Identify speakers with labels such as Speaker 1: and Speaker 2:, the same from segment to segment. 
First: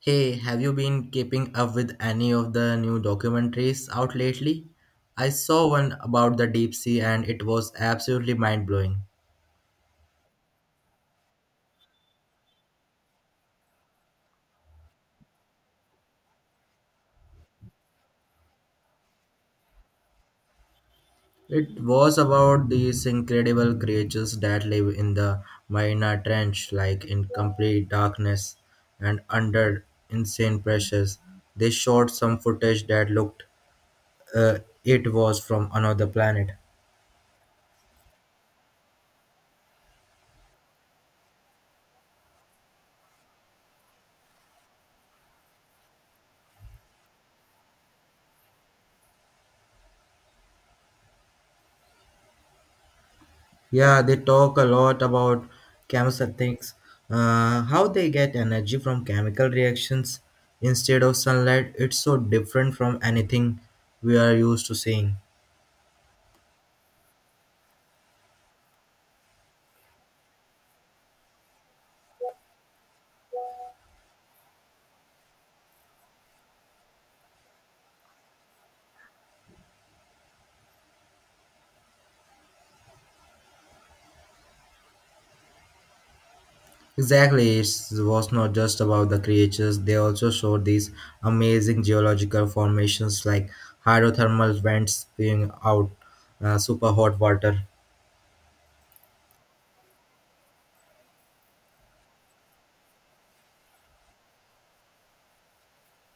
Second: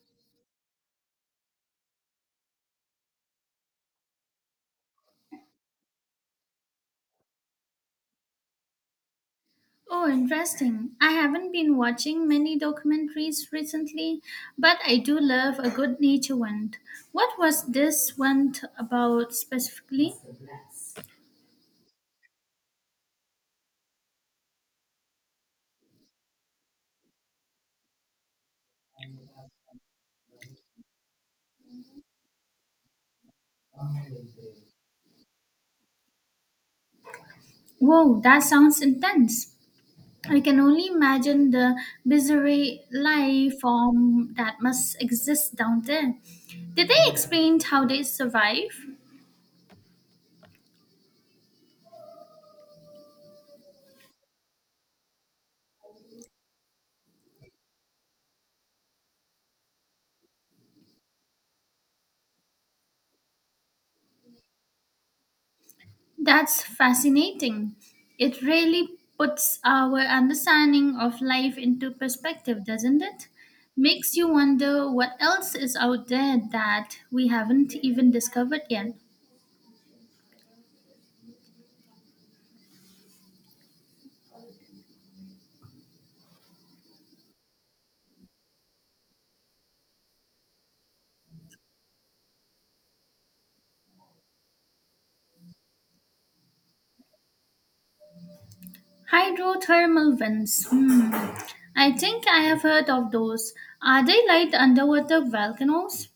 Speaker 1: Hey, have you been keeping up with any of the new documentaries out lately? I saw one about the deep sea and it was absolutely mind blowing.
Speaker 2: Oh, interesting. I haven't been watching many documentaries recently, but I do love a good nature one. What was this one about specifically?
Speaker 1: It was about these incredible creatures that live in the Mariana Trench, like in complete darkness and under insane pressures. They shot some footage that looked uh, it was from another planet.
Speaker 2: Whoa, that sounds intense. I can only imagine the bizarre life form that must exist down there. Did they explain how they survive?
Speaker 1: Yeah, they talk a lot about chemosynthetics, how they get energy from chemical reactions instead of sunlight. It's so different from anything we are used to seeing.
Speaker 2: That's fascinating. It really puts our understanding of life into perspective, doesn't it? Makes you wonder what else is out there that we haven't even discovered yet.
Speaker 1: Exactly, it was not just about the creatures, they also showed these amazing geological formations like hydrothermal vents spewing out super hot water.
Speaker 2: Hydrothermal vents. Hmm. I think I have heard of those. Are they like underwater volcanoes?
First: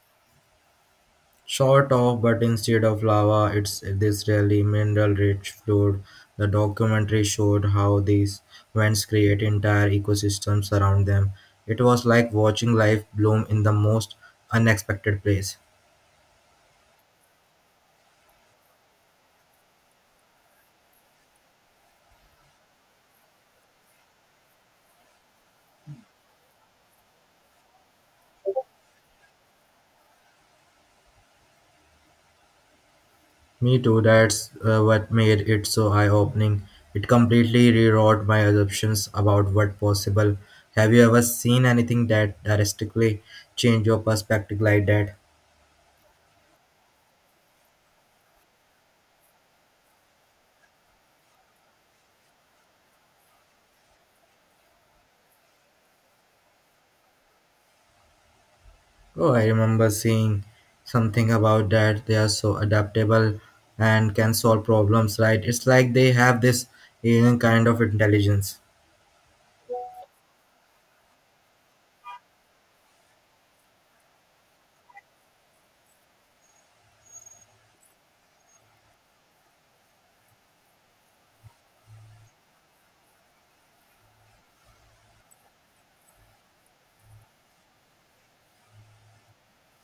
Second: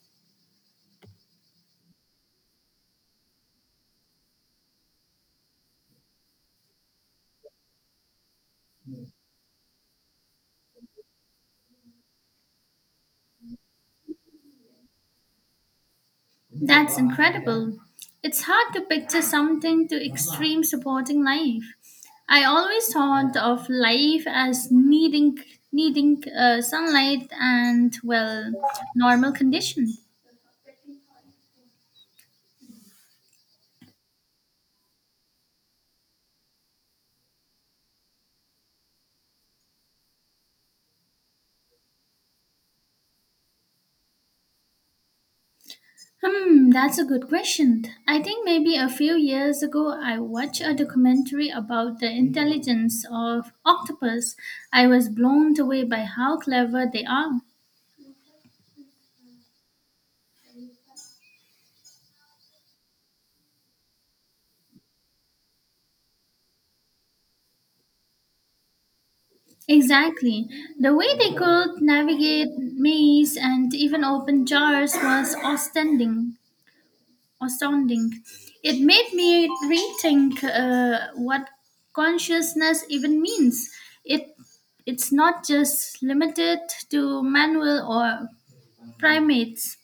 Speaker 1: Sort of, but instead of lava, it's this really mineral-rich fluid. The documentary showed how these vents create entire ecosystems around them. It was like watching life bloom in the most unexpected place.
Speaker 2: That's incredible. It's hard to picture something to extreme supporting life. I always thought of life as needing sunlight and well normal conditions.
Speaker 1: Me too, that's what made it so eye-opening. It completely rewrote my assumptions about what possible. Have you ever seen anything that drastically changed your perspective like that?
Speaker 2: Hmm, that's a good question. I think maybe a few years ago I watched a documentary about the intelligence of octopus. I was blown away by how clever they are.
Speaker 1: Oh, I remember seeing something about that. They are so adaptable and can solve problems, right? It's like they have this alien kind of intelligence.
Speaker 2: Exactly. The way they could navigate maze and even open jars was astounding. It made me rethink what consciousness even means. It it's not just limited to manual or primates.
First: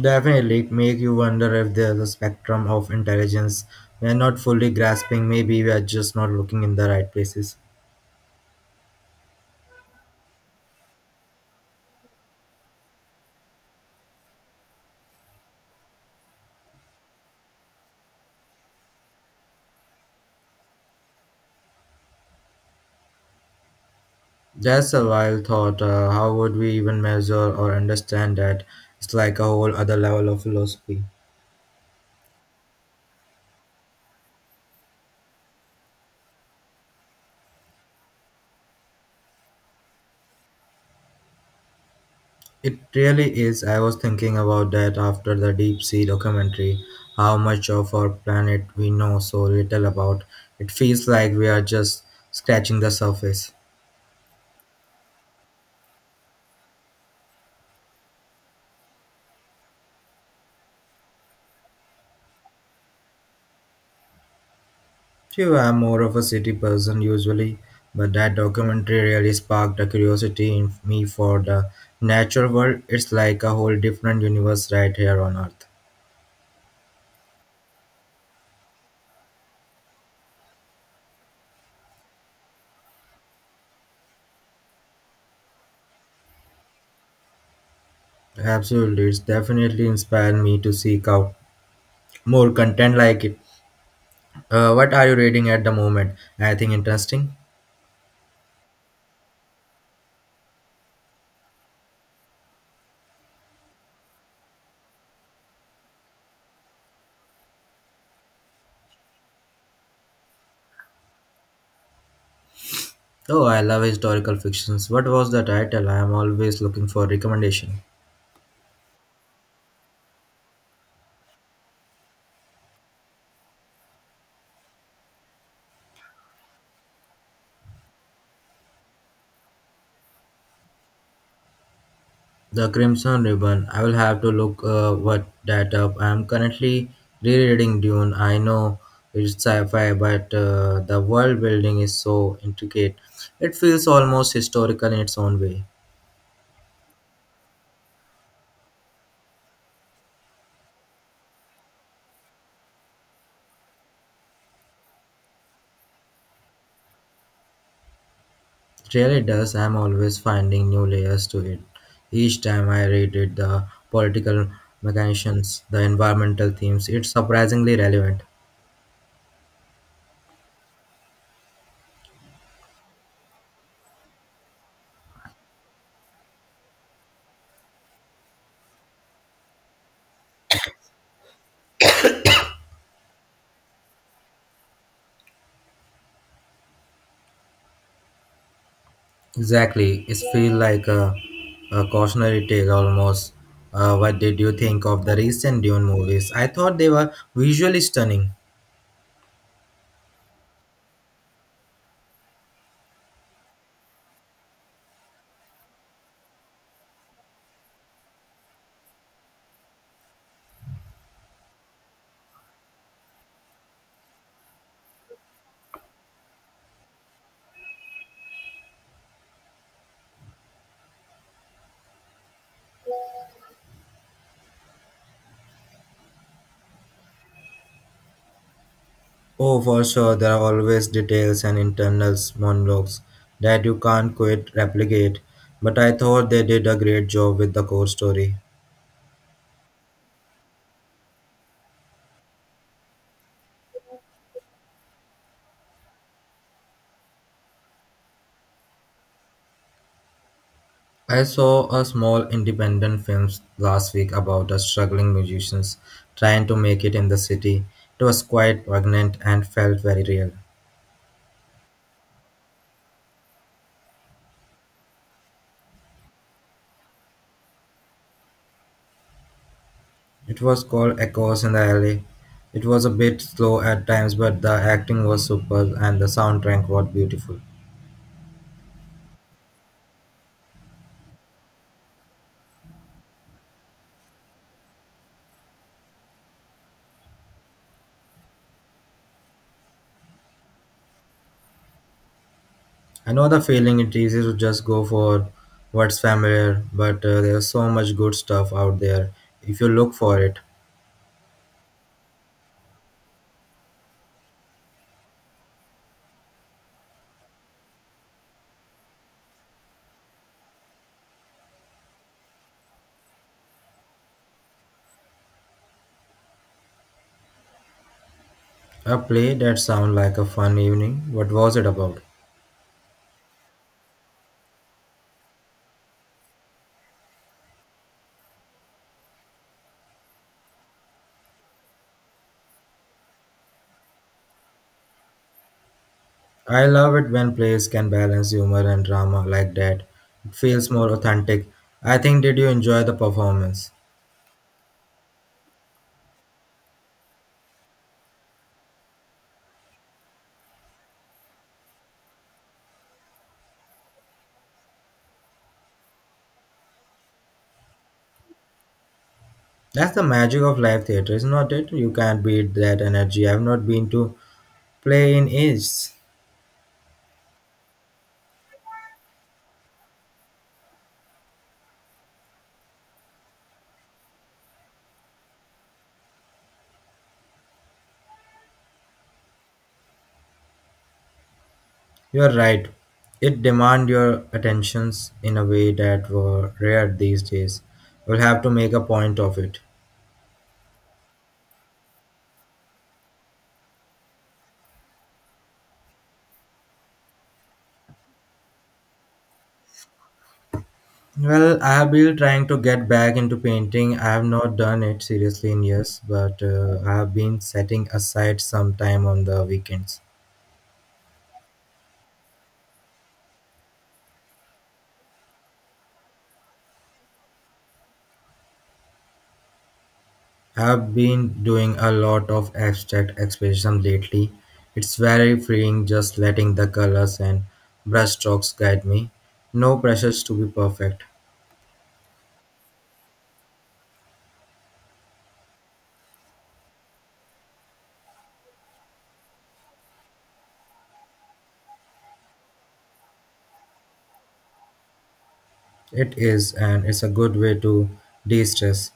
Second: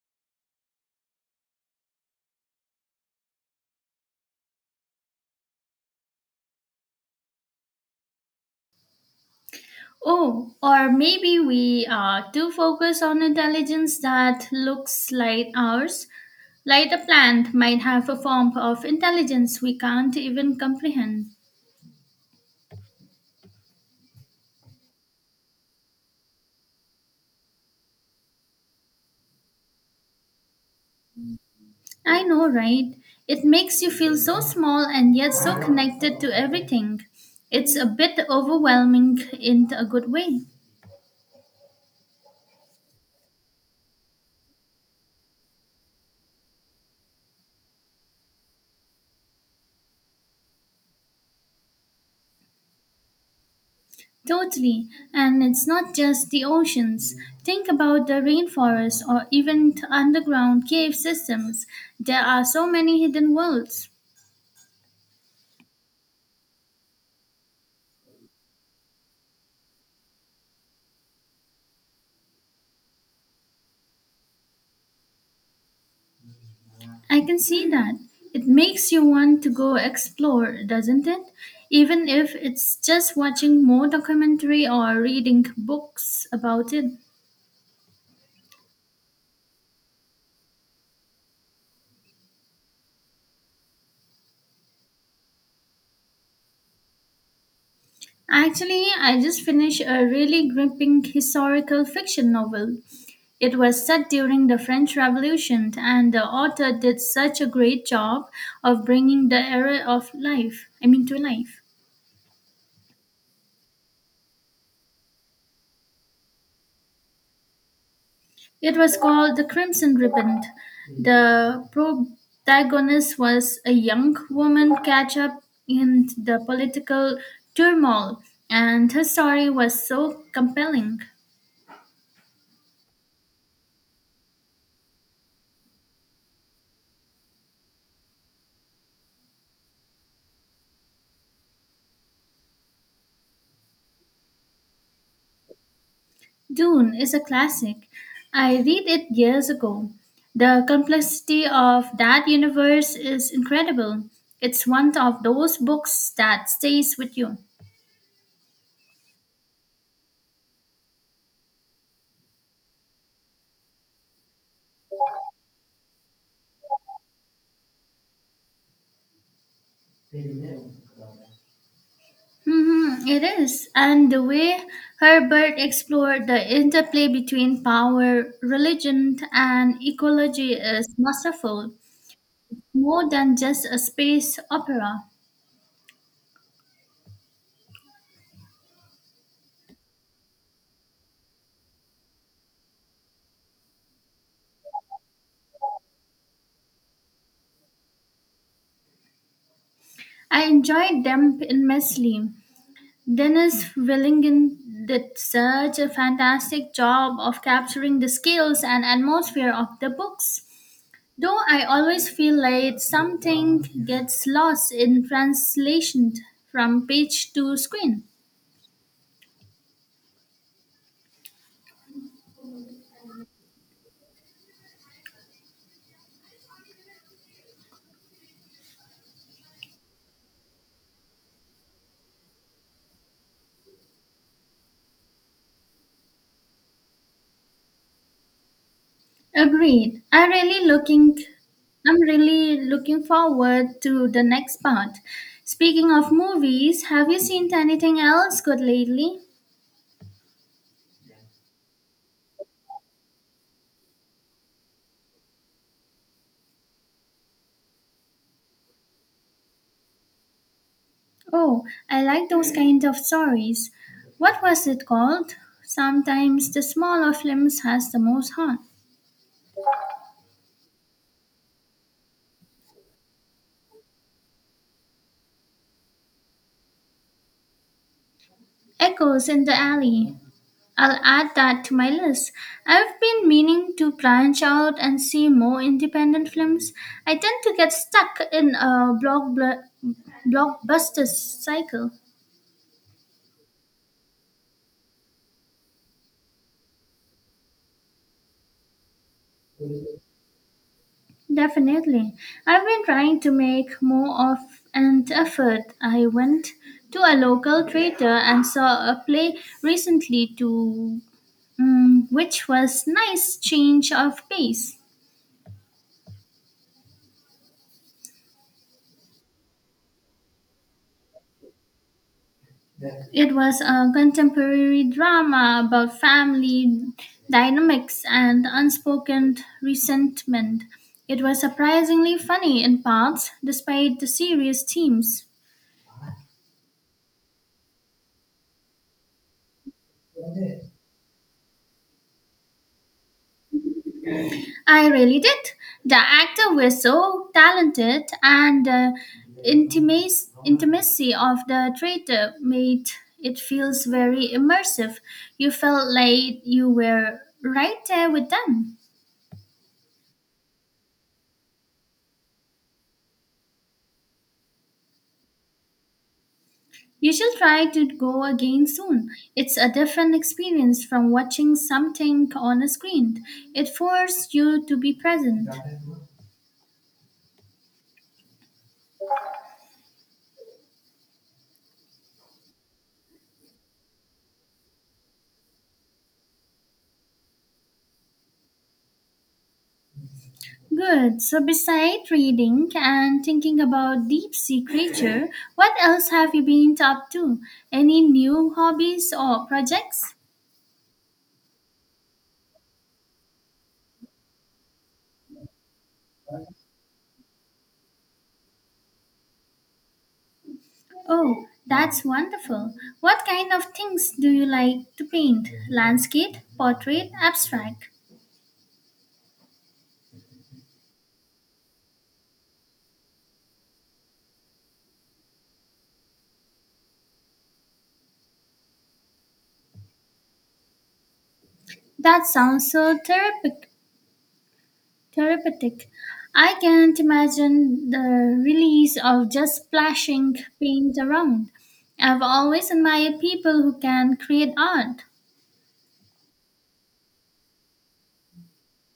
Speaker 1: Definitely it make you wonder if there's a spectrum of intelligence we are not fully grasping. Maybe we are just not looking in the right places.
Speaker 2: Oh, or maybe we are too focused on intelligence that looks like ours. Like the plant might have a form of intelligence we can't even comprehend.
Speaker 1: That's a wild thought. How would we even measure or understand that? It's like a whole other level of philosophy.
Speaker 2: I know, right? It makes you feel so small and yet so connected to everything. It's a bit overwhelming in a good way.
Speaker 1: It really is. I was thinking about that after the deep sea documentary, how much of our planet we know so little about. It feels like we are just scratching the surface.
Speaker 2: Totally. And it's not just the oceans. Think about the rainforests or even underground cave systems. There are so many hidden worlds.
Speaker 1: True, I'm more of a city person usually, but that documentary really sparked a curiosity in me for the natural world. It's like a whole different universe right here on Earth.
Speaker 2: I can see that. It makes you want to go explore, doesn't it? Even if it's just watching more documentary or reading books about it.
Speaker 1: Absolutely, it's definitely inspired me to seek out more content like it. What are you reading at the moment? Anything interesting?
Speaker 2: Actually, I just finished a really gripping historical fiction novel. It was set during the French Revolution, and the author did such a great job of bringing the era of life, I mean, to life.
Speaker 1: Oh, I love historical fictions. What was the title? I am always looking for recommendation.
Speaker 2: It was called The Crimson Ribbon. The protagonist was a young woman catch up in the political turmoil, and her story was so compelling.
Speaker 1: The Crimson Ribbon. I will have to look what that up. I am currently rereading Dune. I know it's sci-fi, but the world building is so intricate. It feels almost historical in its own way.
Speaker 2: Dune is a classic. I read it years ago. The complexity of that universe is incredible. It's one of those books that stays with you.
Speaker 1: It really does. I am always finding new layers to it. Each time I read it, the political mechanisms, the environmental themes, it's surprisingly relevant.
Speaker 2: Mhm, it is. And the way Herbert explored the interplay between power, religion, and ecology is masterful, more than just a space opera.
Speaker 1: Exactly. It feels like a cautionary tale almost. What did you think of the recent Dune movies? I thought they were visually stunning.
Speaker 2: I enjoyed them immensely. Dennis Willingen did such a fantastic job of capturing the scales and atmosphere of the books. Though I always feel like something gets lost in translation from page to screen.
Speaker 1: Oh, for sure, there are always details and internal monologues that you can't quite replicate, but I thought they did a great job with the core story.
Speaker 2: Agreed. I'm really looking forward to the next part. Speaking of movies, have you seen anything else good lately?
Speaker 1: I saw a small independent film last week about a struggling musicians trying to make it in the city. It was quite poignant and felt very real.
Speaker 2: Oh, I like those kind of stories. What was it called? Sometimes the smaller films has the most heart.
Speaker 1: It was called Echoes in the Alley. It was a bit slow at times, but the acting was superb and the soundtrack was beautiful.
Speaker 2: Echoes in the Alley. I'll add that to my list. I've been meaning to branch out and see more independent films. I tend to get stuck in a blockbuster cycle.
Speaker 1: I know the feeling it's easy to just go for what's familiar, but there's so much good stuff out there if you look for it.
Speaker 2: Definitely. I've been trying to make more of an effort. I went to a local theater and saw a play recently to which was nice change of pace.
Speaker 1: A play that sounds like a fun evening. What was it about?
Speaker 2: It was a contemporary drama about family dynamics and unspoken resentment. It was surprisingly funny in parts, despite the serious themes.
Speaker 1: I love it when plays can balance humor and drama like that. It feels more authentic. I think did you enjoy the performance?
Speaker 2: I really did. The actors were so talented, and the intimacy of the traitor made it feels very immersive. You felt like you were right there with them.
Speaker 1: That's the magic of live theater, is not it? You can't beat that energy. I've not been to play in ages.
Speaker 2: You should try to go again soon. It's a different experience from watching something on a screen. It forces you to be present.
Speaker 1: You're right. It demand your attentions in a way that were rare these days. You'll have to make a point of it.
Speaker 2: Good. So besides reading and thinking about deep sea creature, what else have you been up to? Any new hobbies or projects?
Speaker 1: Well, I have been trying to get back into painting. I have not done it seriously in years, but I have been setting aside some time on the weekends.
Speaker 2: Oh, that's wonderful. What kind of things do you like to paint? Landscape, portrait, abstract?
Speaker 1: I've been doing a lot of abstract expression lately. It's very freeing just letting the colors and brushstrokes guide me. No pressures to be perfect.
Speaker 2: That sounds so therapeutic. Therapeutic. I can't imagine the release of just splashing paint around. I've always admired people who can create art.
Speaker 1: It is, and it's a good way to de stress.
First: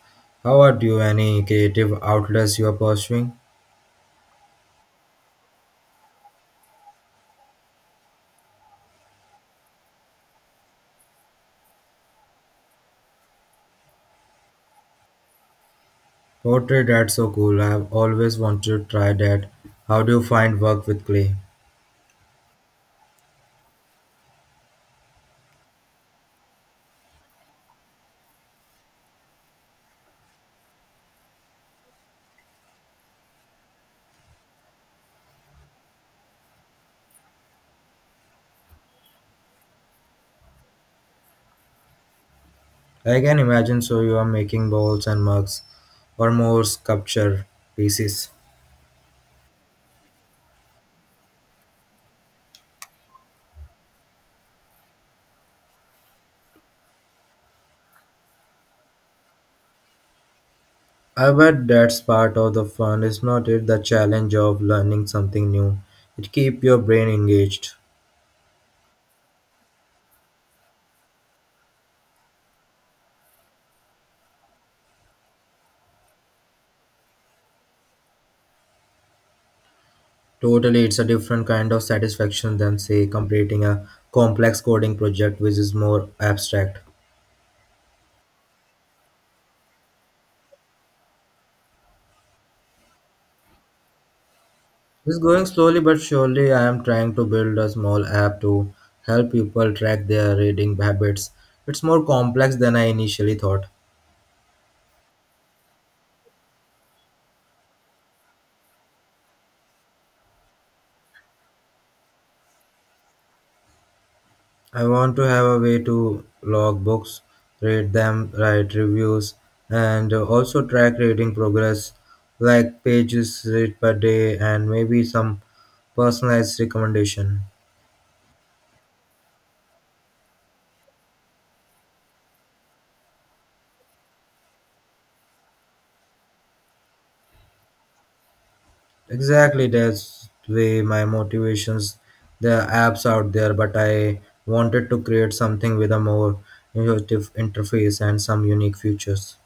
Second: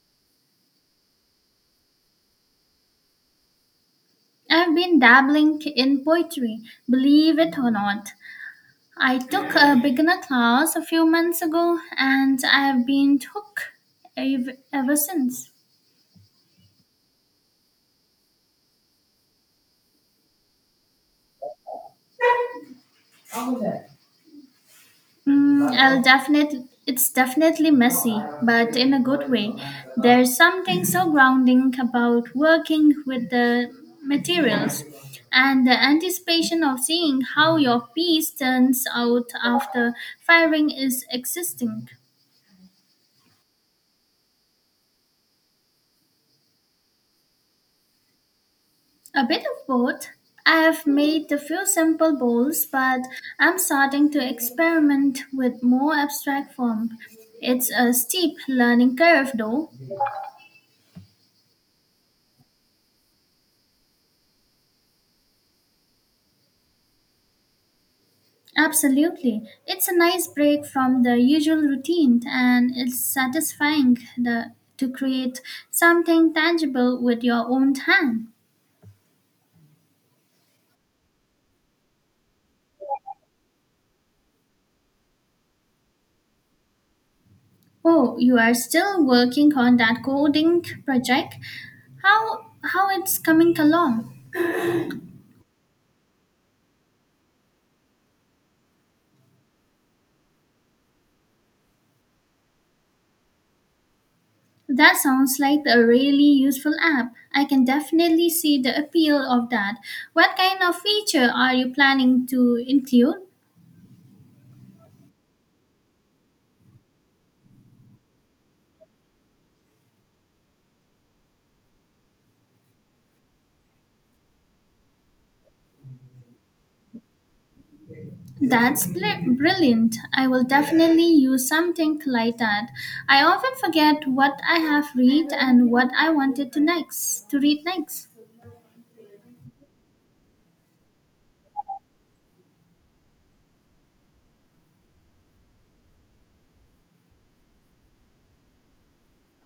Speaker 1: How are you? Any creative outlets you are pursuing?
Speaker 2: I've been dabbling in poetry, believe it or not. I took a beginner class a few months ago and I've been hooked ever since.
Speaker 1: Poetry, that's so cool. I've always wanted to try that. How do you find work with clay?
Speaker 2: Mm, I'll definitely. It's definitely messy, but in a good way. There's something so grounding about working with the materials and the anticipation of seeing how your piece turns out after firing is existing.
Speaker 1: I can imagine so you are making bowls and mugs or more sculpture pieces.
Speaker 2: A bit of both. I have made a few simple bowls, but I'm starting to experiment with more abstract form. It's a steep learning curve, though.
Speaker 1: I bet that's part of the fun, is not it? The challenge of learning something new. It keeps your brain engaged.
Speaker 2: Absolutely. It's a nice break from the usual routine and it's satisfying to create something tangible with your own hand.
Speaker 1: Totally, it's a different kind of satisfaction than, say, completing a complex coding project which is more abstract.
Speaker 2: Oh, you are still working on that coding project? How it's coming along?
Speaker 1: It's going slowly but surely. I am trying to build a small app to help people track their reading habits. It's more complex than I initially thought.
Speaker 2: That sounds like a really useful app. I can definitely see the appeal of that. What kind of feature are you planning to include?
Speaker 1: I want to have a way to log books, read them, write reviews, and also track reading progress, like pages read per day, and maybe some personalized recommendation.
Speaker 2: That's brilliant. I will definitely use something like that. I often forget what I have read and what I wanted to next to read next.
Speaker 1: Exactly, that's way my motivations. There are apps out there, but I wanted to create something with a more intuitive interface and some unique features.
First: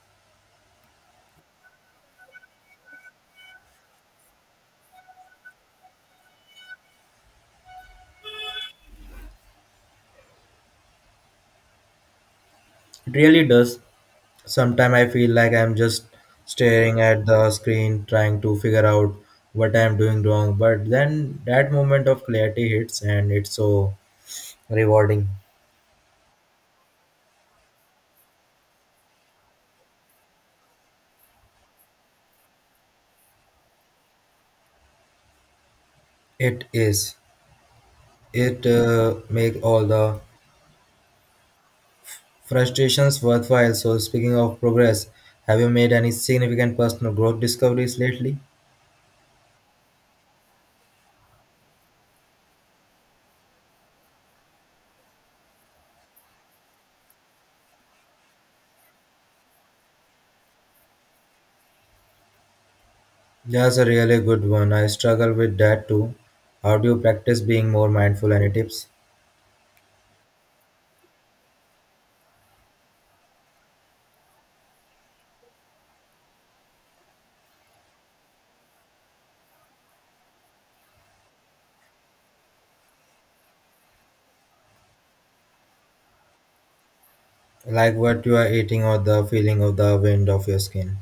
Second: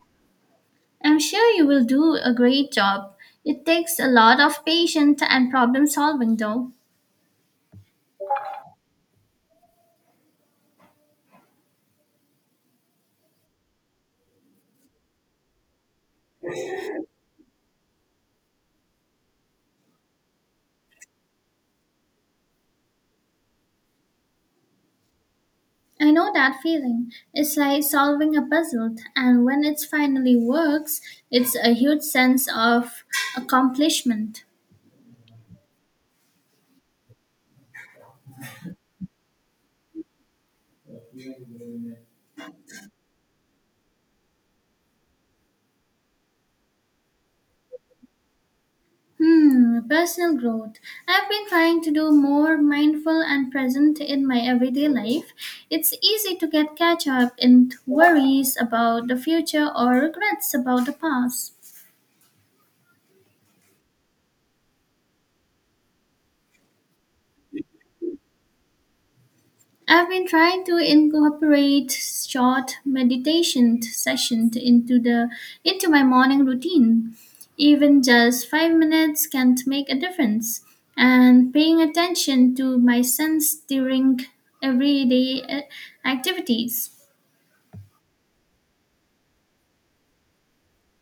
Speaker 2: I'm sure you will do a great job. It takes a lot of patience and problem solving though.
Speaker 1: It really does. Sometimes I feel like I'm just staring at the screen trying to figure out what I'm doing wrong, but then that moment of clarity hits and it's so rewarding.
Speaker 2: I know that feeling. It's like solving a puzzle and when it finally works, it's a huge sense of accomplishment.
Speaker 1: It is. It make all the frustrations worthwhile. So speaking of progress, have you made any significant personal growth discoveries lately?
Speaker 2: Hmm, personal growth. I've been trying to do more mindful and present in my everyday life. It's easy to get catch up in worries about the future or regrets about the past.
Speaker 1: That's a really good one. I struggle with that too. How do you practice being more mindful? Any tips?
Speaker 2: I've been trying to incorporate short meditation sessions into my morning routine. Even just 5 minutes can make a difference. And paying attention to my sense during everyday activities.
Speaker 1: Like what you are eating or the feeling of the wind of your skin.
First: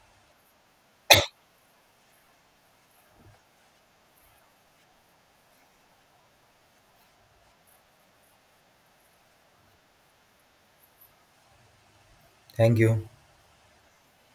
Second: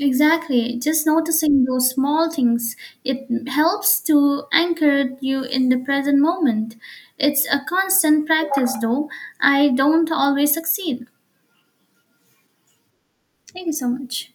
Speaker 2: Exactly. Just noticing those small things, it helps to anchor you in the present moment. It's a constant practice, though. I don't always succeed.
Speaker 1: Thank you.
Speaker 2: Thank you so much.